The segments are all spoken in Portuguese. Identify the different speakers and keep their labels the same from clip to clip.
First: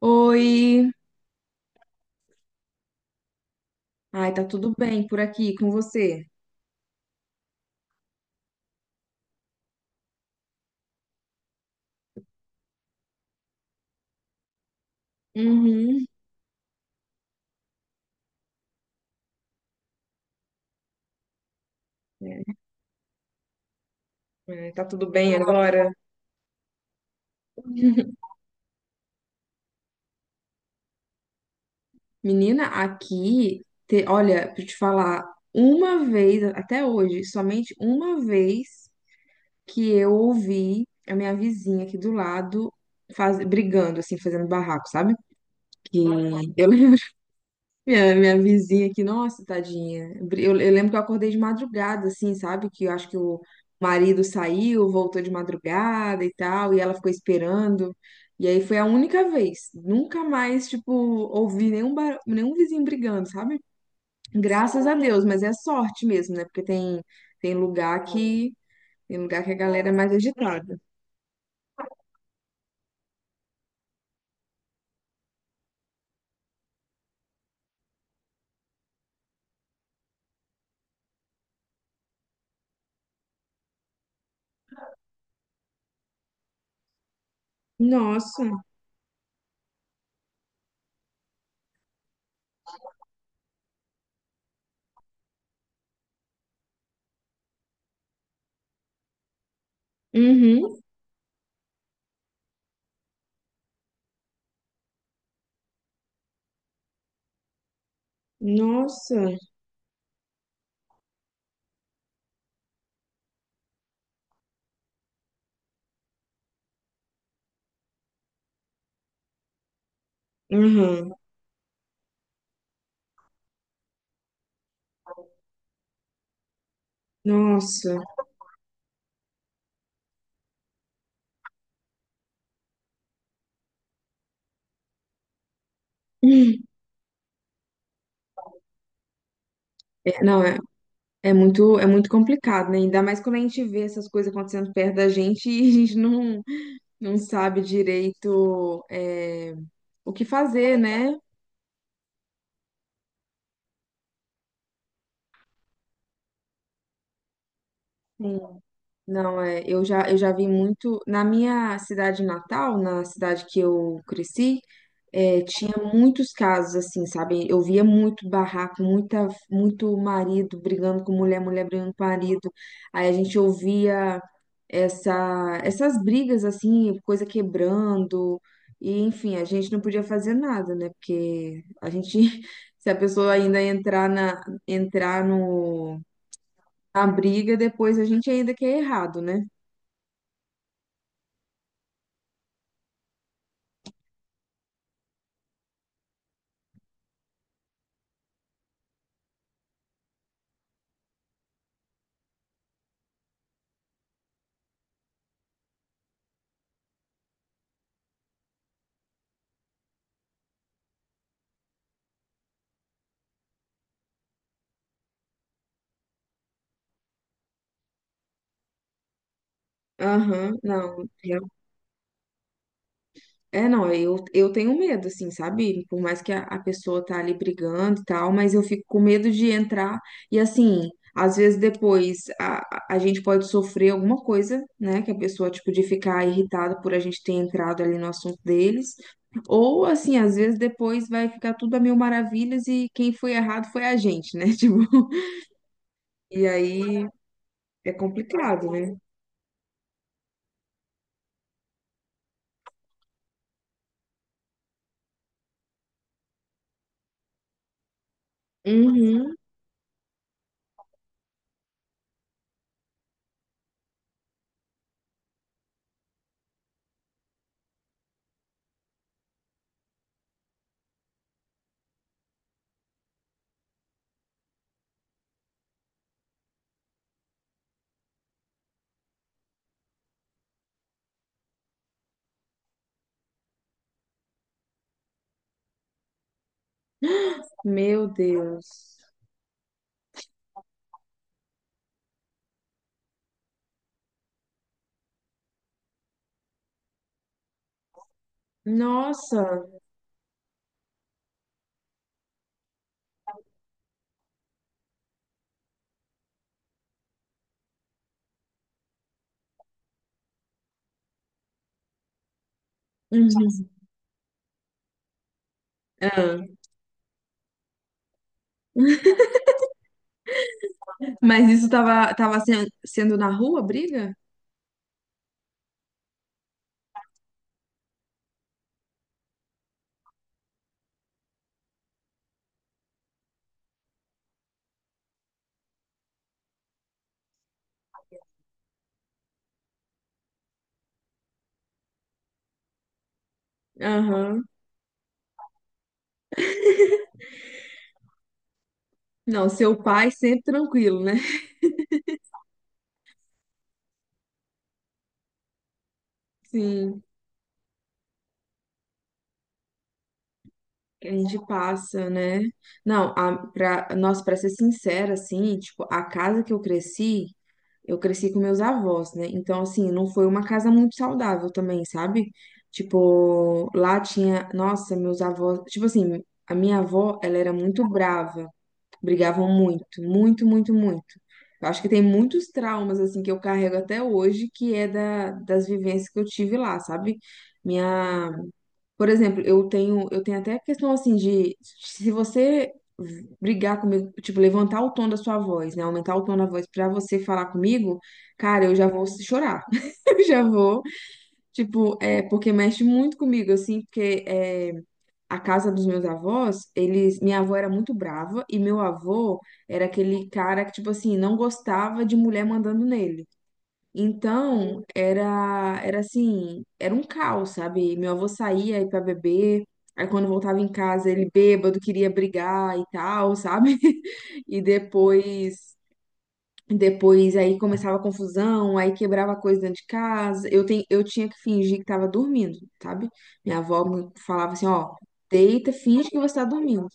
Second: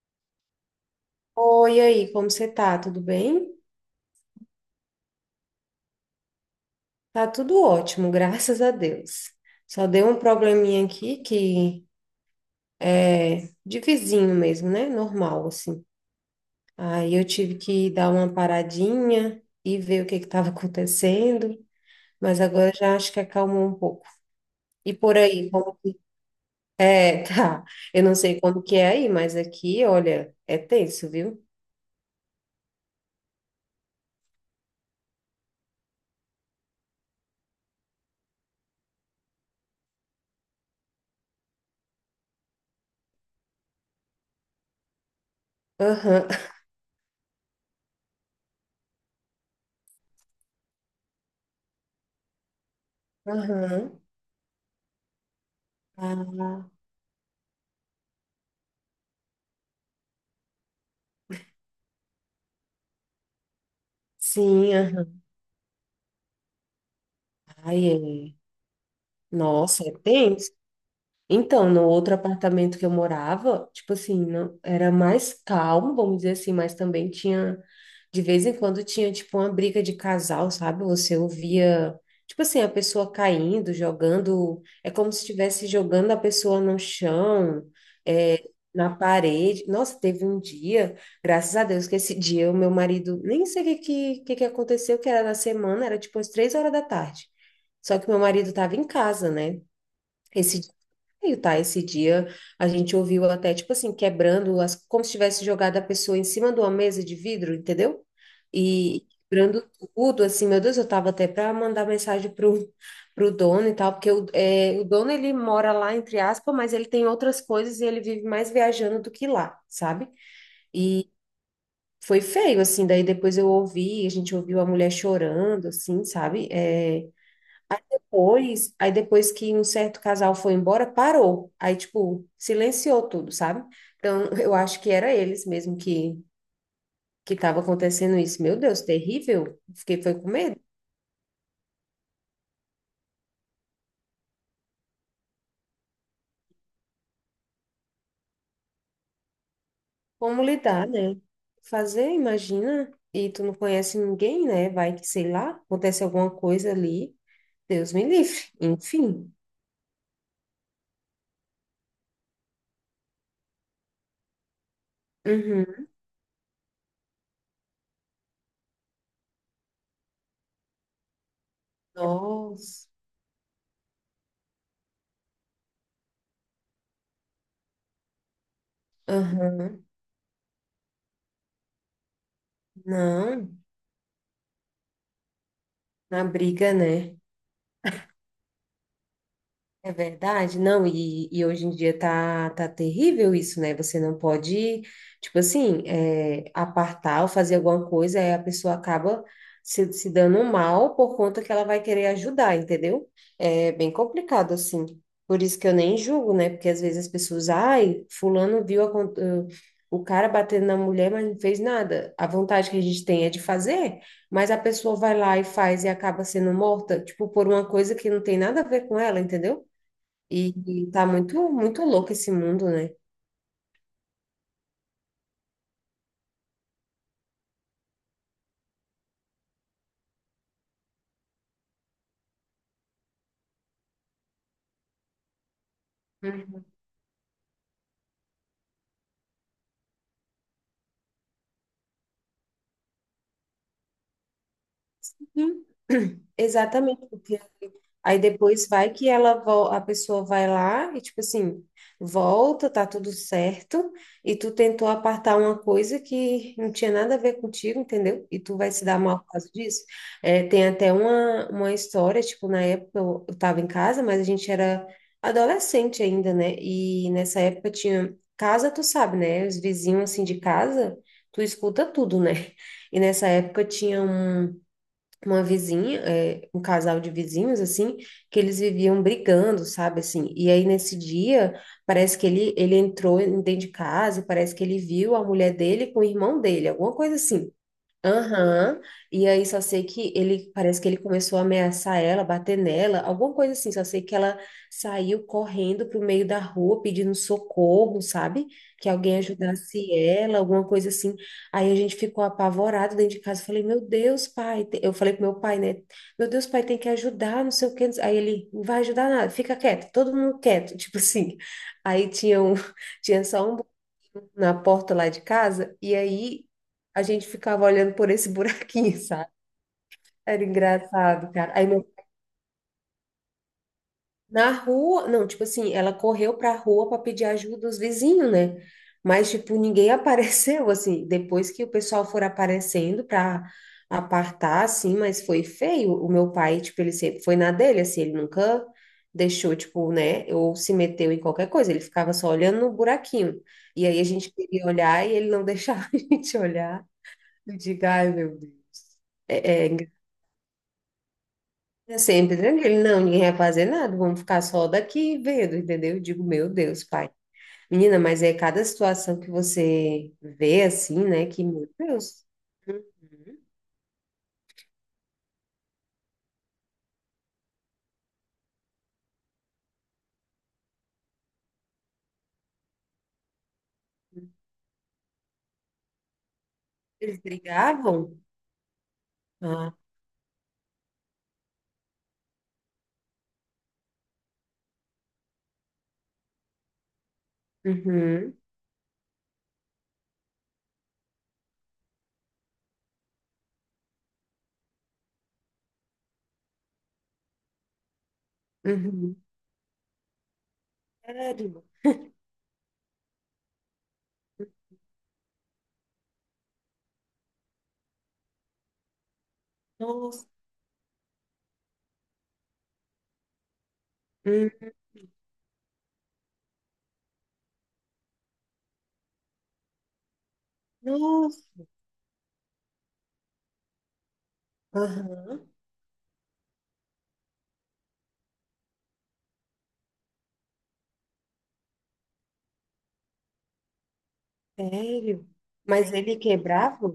Speaker 1: Oi,
Speaker 2: Oi, e aí, como você tá? Tudo bem?
Speaker 1: ai, tá tudo bem por aqui com você?
Speaker 2: Tá tudo ótimo, graças a Deus. Só deu um probleminha aqui que é de vizinho mesmo, né? Normal, assim.
Speaker 1: Uhum.
Speaker 2: Aí eu tive que dar uma paradinha e ver o que que estava acontecendo, mas agora já acho que acalmou um pouco.
Speaker 1: É, tá
Speaker 2: E
Speaker 1: tudo
Speaker 2: por
Speaker 1: bem
Speaker 2: aí, como
Speaker 1: agora?
Speaker 2: que... É, tá. Eu não sei como que é aí, mas aqui, olha, é tenso, viu?
Speaker 1: Menina, aqui, olha, pra eu te falar, uma vez, até hoje, somente uma vez que eu ouvi a minha vizinha aqui do lado faz, brigando, assim, fazendo barraco, sabe? Que
Speaker 2: Aham,
Speaker 1: eu, minha vizinha aqui, nossa, tadinha. Eu lembro que eu acordei de madrugada, assim, sabe? Que eu acho que o
Speaker 2: aham.
Speaker 1: marido saiu, voltou de madrugada e
Speaker 2: Ah,
Speaker 1: tal, e ela ficou esperando. E aí foi a única vez. Nunca mais, tipo, ouvi nenhum, nenhum vizinho brigando, sabe?
Speaker 2: sim,
Speaker 1: Graças a
Speaker 2: aham.
Speaker 1: Deus, mas é sorte mesmo, né? Porque tem, tem lugar
Speaker 2: Ai, é.
Speaker 1: que, tem lugar que a
Speaker 2: Nossa,
Speaker 1: galera é
Speaker 2: é
Speaker 1: mais
Speaker 2: tenso.
Speaker 1: agitada.
Speaker 2: Então, no outro apartamento que eu morava, tipo assim, não, era mais calmo, vamos dizer assim, mas também tinha, de vez em quando tinha, tipo, uma briga de casal, sabe? Você ouvia, tipo assim, a pessoa caindo, jogando, é como se estivesse jogando a pessoa no chão, é,
Speaker 1: Nossa,
Speaker 2: na parede. Nossa, teve um dia, graças a Deus, que esse dia o meu marido, nem sei o que, que aconteceu, que era na semana, era tipo umas 3 horas da tarde. Só que meu marido estava em casa, né? Esse
Speaker 1: uhum,
Speaker 2: esse dia a gente ouviu ela até, tipo assim, quebrando as, como se tivesse jogado a pessoa em cima de uma mesa de vidro, entendeu? E
Speaker 1: nossa,
Speaker 2: quebrando tudo, assim, meu Deus, eu tava até para mandar mensagem pro dono e tal, porque o, é, o dono, ele mora lá, entre aspas, mas ele tem outras coisas e ele vive mais viajando do que lá, sabe? E
Speaker 1: uhum,
Speaker 2: foi feio, assim, daí depois eu ouvi, a gente ouviu a mulher chorando, assim, sabe? É,
Speaker 1: nossa.
Speaker 2: pois, aí depois que um certo casal foi embora, parou. Aí, tipo, silenciou tudo, sabe? Então, eu acho que era eles mesmo que estava acontecendo isso. Meu Deus, terrível. Fiquei foi
Speaker 1: É,
Speaker 2: com
Speaker 1: não, é.
Speaker 2: medo.
Speaker 1: É muito complicado, né? Ainda mais quando a gente vê essas coisas acontecendo perto da gente e a gente não, não sabe direito o que
Speaker 2: Como
Speaker 1: fazer,
Speaker 2: lidar,
Speaker 1: né?
Speaker 2: né? Fazer, imagina. E tu não conhece ninguém, né? Vai que, sei lá, acontece alguma coisa ali. Deus me
Speaker 1: Sim.
Speaker 2: livre. Enfim.
Speaker 1: Não, é, eu já vi muito. Na minha cidade natal, na cidade que eu cresci, é, tinha
Speaker 2: Uhum.
Speaker 1: muitos casos assim, sabe? Eu via muito barraco, muita, muito marido brigando com mulher, mulher brigando com marido.
Speaker 2: Nossa.
Speaker 1: Aí a gente ouvia essas brigas assim, coisa quebrando. E enfim, a gente não
Speaker 2: Aham.
Speaker 1: podia fazer nada, né? Porque a gente, se a pessoa
Speaker 2: Não,
Speaker 1: ainda entrar entrar no,
Speaker 2: na briga,
Speaker 1: na
Speaker 2: né?
Speaker 1: briga, depois a gente ainda que é errado, né?
Speaker 2: É verdade, não, e hoje em dia tá terrível isso, né? Você não pode, tipo assim, apartar ou fazer alguma coisa, aí a pessoa acaba se dando mal por conta que ela vai querer ajudar, entendeu? É bem complicado, assim. Por isso que eu nem julgo, né? Porque às vezes as pessoas, ai, fulano viu a o cara batendo na mulher, mas não fez nada. A vontade que a gente tem é de fazer, mas a pessoa vai lá e faz e acaba sendo morta, tipo, por uma coisa que não tem nada a ver com ela, entendeu? E,
Speaker 1: Aham,
Speaker 2: e tá
Speaker 1: não,
Speaker 2: muito, muito louco esse mundo, né?
Speaker 1: é, não, eu tenho medo, assim, sabe? Por mais que a pessoa tá ali brigando e tal, mas eu fico com medo de entrar e, assim, às vezes depois a gente pode sofrer alguma coisa, né? Que a pessoa, tipo, de ficar
Speaker 2: Uhum.
Speaker 1: irritada por a gente ter entrado ali no assunto deles. Ou, assim, às vezes depois vai ficar tudo a mil maravilhas e quem foi errado foi a gente, né? Tipo,
Speaker 2: Uhum.
Speaker 1: e
Speaker 2: Exatamente.
Speaker 1: aí é
Speaker 2: Aí depois
Speaker 1: complicado,
Speaker 2: vai
Speaker 1: né?
Speaker 2: a pessoa vai lá e tipo assim, volta, tá tudo certo, e tu tentou apartar uma coisa que não tinha nada a ver contigo, entendeu? E tu vai se dar mal por
Speaker 1: Uhum,
Speaker 2: causa disso. É, tem até uma história, tipo, na época eu tava em casa, mas a gente era adolescente ainda, né? E nessa época tinha casa, tu sabe, né? Os vizinhos assim de casa, tu escuta tudo, né? E nessa época tinha uma vizinha, é, um casal de vizinhos, assim, que eles viviam brigando, sabe, assim, e aí nesse dia, parece que ele dentro de casa, e parece que ele viu a mulher dele com o irmão dele, alguma coisa assim,
Speaker 1: meu
Speaker 2: aham.
Speaker 1: Deus.
Speaker 2: E aí só sei que ele, parece que ele começou a ameaçar ela, bater nela, alguma coisa assim. Só sei que ela saiu correndo pro meio da rua pedindo socorro, sabe? Que alguém
Speaker 1: Nossa.
Speaker 2: ajudasse ela, alguma coisa assim. Aí a gente ficou apavorado dentro de casa. Eu falei, meu Deus, pai. Eu falei pro meu pai, né? Meu Deus, pai, tem que ajudar, não sei o quê. Aí ele, não vai ajudar nada, fica quieto, todo mundo quieto, tipo assim. Aí tinha um, tinha só um
Speaker 1: Uhum.
Speaker 2: na porta lá de casa, e aí
Speaker 1: Ah.
Speaker 2: a gente ficava olhando por esse buraquinho, sabe? Era engraçado,
Speaker 1: Mas
Speaker 2: cara. Aí
Speaker 1: isso
Speaker 2: meu-
Speaker 1: tava, sendo na rua, a briga?
Speaker 2: na rua, não, tipo assim, ela correu pra rua para pedir ajuda dos vizinhos, né? Mas, tipo, ninguém apareceu, assim, depois que o pessoal for aparecendo pra apartar, assim, mas foi feio. O meu pai, tipo, ele sempre foi na dele, assim, ele nunca deixou, tipo, né, ou se meteu em qualquer coisa, ele ficava só olhando no buraquinho. E aí a gente
Speaker 1: Aham.
Speaker 2: queria olhar e ele não deixava a gente olhar. Eu digo, ai, meu Deus.
Speaker 1: Não,
Speaker 2: É,
Speaker 1: seu
Speaker 2: engraçado.
Speaker 1: pai sempre tranquilo, né?
Speaker 2: É sempre tranquilo. Não, ninguém vai fazer nada. Vamos ficar só daqui vendo, entendeu? Eu digo, meu Deus,
Speaker 1: Sim,
Speaker 2: pai. Menina, mas é cada situação que você vê assim,
Speaker 1: que a
Speaker 2: né?
Speaker 1: gente
Speaker 2: Que, meu
Speaker 1: passa,
Speaker 2: Deus.
Speaker 1: né? Não,
Speaker 2: Uhum.
Speaker 1: a, pra, nossa, pra ser sincera, assim, tipo, a casa que eu cresci com meus avós, né? Então, assim, não foi uma casa muito saudável também, sabe? Tipo, lá tinha, nossa, meus avós, tipo assim, a minha avó,
Speaker 2: Eles
Speaker 1: ela era muito
Speaker 2: brigavam?
Speaker 1: brava. Brigavam
Speaker 2: Ah.
Speaker 1: muito, muito, muito, muito. Eu acho que tem muitos traumas, assim, que eu carrego até hoje, que é da, das vivências que eu tive lá, sabe? Minha…
Speaker 2: Uhum.
Speaker 1: Por exemplo, eu tenho até a questão, assim, de se você brigar comigo, tipo, levantar o tom da sua voz, né? Aumentar o tom da voz pra você falar comigo, cara, eu já vou
Speaker 2: Uhum.
Speaker 1: chorar. Eu já vou,
Speaker 2: Sério?
Speaker 1: tipo, é, porque mexe muito comigo, assim, porque é, a casa dos meus avós, eles, minha avó era muito brava e meu avô era
Speaker 2: Nossa.
Speaker 1: aquele cara que, tipo assim, não gostava de mulher mandando nele.
Speaker 2: Hum.
Speaker 1: Então, era assim, era um caos, sabe? Meu avô saía aí pra beber, aí quando voltava em casa, ele
Speaker 2: Nossa.
Speaker 1: bêbado, queria brigar e tal, sabe? E
Speaker 2: Aham.
Speaker 1: depois aí começava a confusão, aí quebrava coisa dentro de casa. Eu tinha que fingir que estava dormindo, sabe? Minha avó me falava assim, ó,
Speaker 2: Sério?
Speaker 1: deita,
Speaker 2: Mas
Speaker 1: finge
Speaker 2: ele
Speaker 1: que você está dormindo.
Speaker 2: quebrava?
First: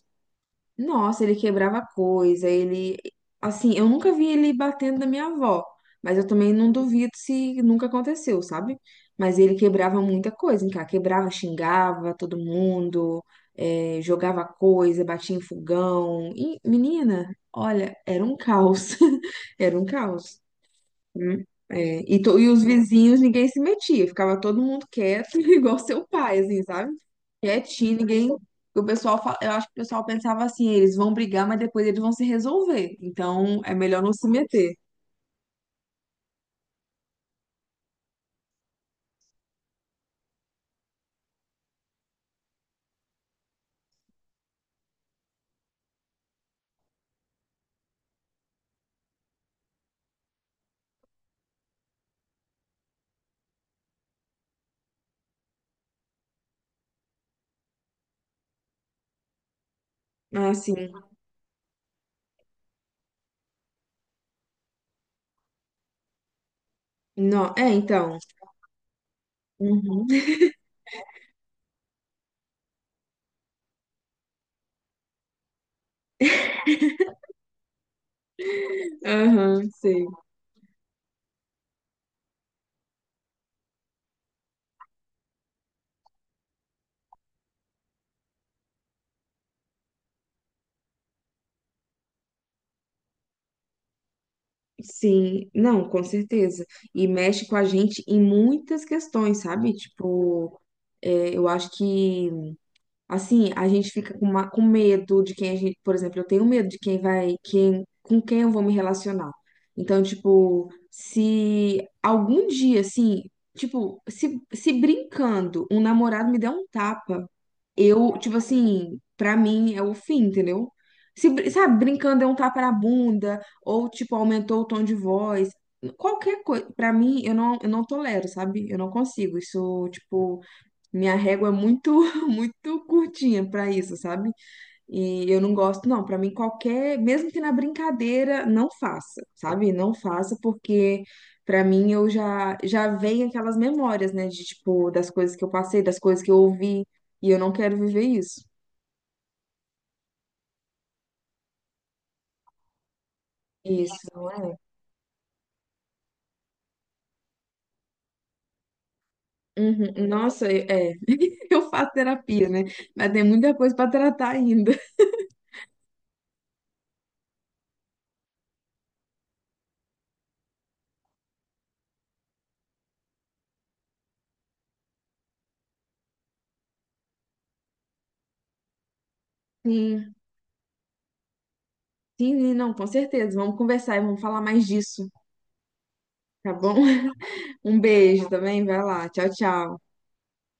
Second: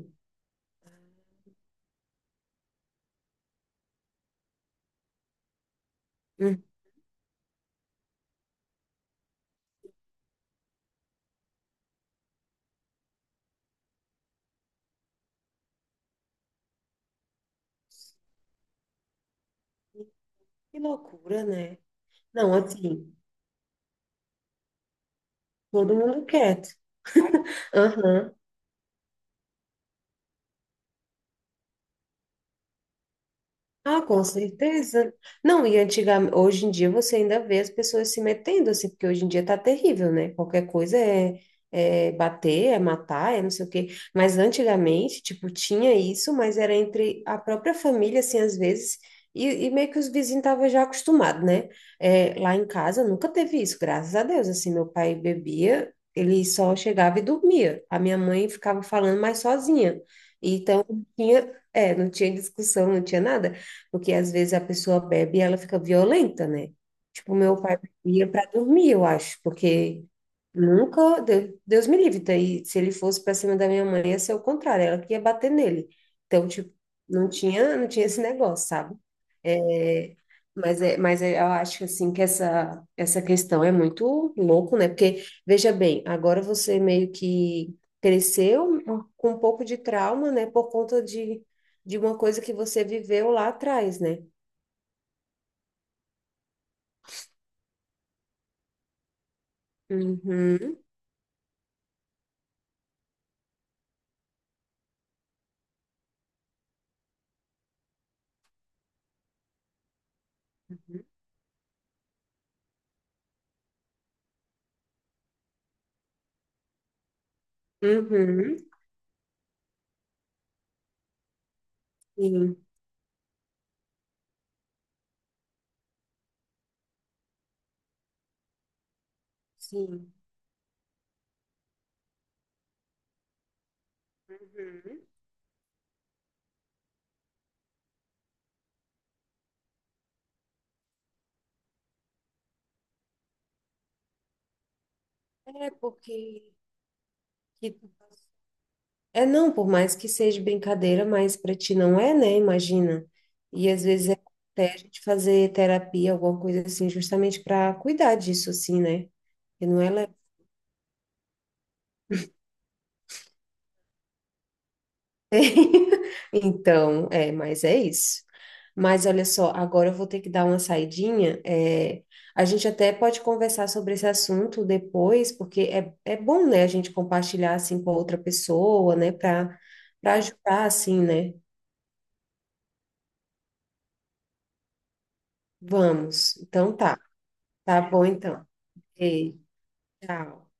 Speaker 1: Nossa, ele quebrava coisa, ele. Assim, eu nunca vi ele batendo na minha avó, mas eu também
Speaker 2: Hum.
Speaker 1: não duvido se nunca aconteceu, sabe? Mas ele quebrava muita coisa, hein, cara? Quebrava, xingava todo mundo, jogava coisa, batia em fogão. E, menina, olha, era um caos. Era um caos.
Speaker 2: Que
Speaker 1: Hum,
Speaker 2: loucura, né?
Speaker 1: é. E, e
Speaker 2: Não,
Speaker 1: os
Speaker 2: assim,
Speaker 1: vizinhos, ninguém se metia, ficava todo mundo quieto, igual
Speaker 2: todo
Speaker 1: seu
Speaker 2: mundo
Speaker 1: pai, assim,
Speaker 2: quieto.
Speaker 1: sabe? Quietinho, ninguém.
Speaker 2: Aham.
Speaker 1: O pessoal, eu acho que o pessoal pensava assim, eles vão brigar, mas depois eles vão se resolver. Então, é
Speaker 2: Ah,
Speaker 1: melhor não
Speaker 2: com
Speaker 1: se meter.
Speaker 2: certeza. Não, e antigamente, hoje em dia você ainda vê as pessoas se metendo assim, porque hoje em dia tá terrível, né? Qualquer coisa é, é bater, é matar, é não sei o quê. Mas antigamente, tipo, tinha isso, mas era entre a própria família, assim, às vezes, e meio que os vizinhos estavam já acostumados, né? É, lá em casa nunca teve isso, graças a Deus. Assim, meu pai bebia, ele só chegava e dormia. A minha mãe ficava falando mais sozinha.
Speaker 1: Ah, sim.
Speaker 2: Então, tinha, é, não tinha discussão, não tinha nada. Porque às vezes a pessoa bebe e ela fica violenta, né? Tipo,
Speaker 1: Não,
Speaker 2: meu
Speaker 1: é,
Speaker 2: pai
Speaker 1: então.
Speaker 2: bebia para dormir, eu acho, porque
Speaker 1: Uhum.
Speaker 2: nunca, Deus me livre, daí se ele fosse para cima da minha mãe, ia ser o contrário, ela que ia bater nele. Então, tipo, não tinha esse negócio, sabe?
Speaker 1: Aham, sei.
Speaker 2: É, mas, é, eu acho assim que essa questão é muito louco, né? Porque, veja bem, agora você meio que cresceu com um pouco de trauma, né? Por conta de uma coisa que você viveu lá atrás, né?
Speaker 1: Sim, não, com certeza. E mexe com a gente em muitas questões, sabe? Tipo,
Speaker 2: Uhum.
Speaker 1: é, eu acho que assim, a gente fica com, com medo de quem a gente, por exemplo, eu tenho medo de quem vai, quem, com quem eu vou me relacionar. Então, tipo, se algum dia, assim, tipo, se brincando, um namorado me der um tapa, eu, tipo
Speaker 2: Uhum.
Speaker 1: assim, pra mim é o fim, entendeu? Se, sabe, brincando é um
Speaker 2: Sim,
Speaker 1: tapa na bunda, ou, tipo, aumentou o tom de voz. Qualquer coisa, pra mim, eu não tolero, sabe? Eu não consigo. Isso,
Speaker 2: sim.
Speaker 1: tipo. Minha régua é muito, muito curtinha pra isso, sabe?
Speaker 2: Uhum.
Speaker 1: E eu não gosto, não. Pra mim, qualquer, mesmo que na brincadeira, não faça, sabe? Não faça, porque pra mim eu já vem aquelas memórias, né? De tipo, das coisas que eu
Speaker 2: É
Speaker 1: passei, das
Speaker 2: porque
Speaker 1: coisas que eu ouvi, e eu não
Speaker 2: que-
Speaker 1: quero
Speaker 2: tu-
Speaker 1: viver isso.
Speaker 2: é não, por mais que seja brincadeira, mas para ti não é, né? Imagina. E às vezes é
Speaker 1: Isso.
Speaker 2: até a gente fazer terapia, alguma coisa assim, justamente para cuidar disso, assim, né? E não é
Speaker 1: Uhum.
Speaker 2: legal.
Speaker 1: Nossa, é. Eu faço terapia, né? Mas tem muita coisa pra tratar ainda.
Speaker 2: Então, é, mas é isso. Mas olha só, agora eu vou ter que dar uma saidinha. É, a gente até pode conversar sobre esse assunto depois, porque é, é bom, né, a gente compartilhar assim com outra pessoa, né, para para
Speaker 1: Sim,
Speaker 2: ajudar assim, né?
Speaker 1: sim, não, com certeza. Vamos conversar e vamos falar mais disso,
Speaker 2: Vamos.
Speaker 1: tá bom?
Speaker 2: Então tá.
Speaker 1: Um
Speaker 2: Tá bom
Speaker 1: beijo
Speaker 2: então.
Speaker 1: também, vai lá. Tchau,
Speaker 2: Ei,
Speaker 1: tchau.
Speaker 2: tchau.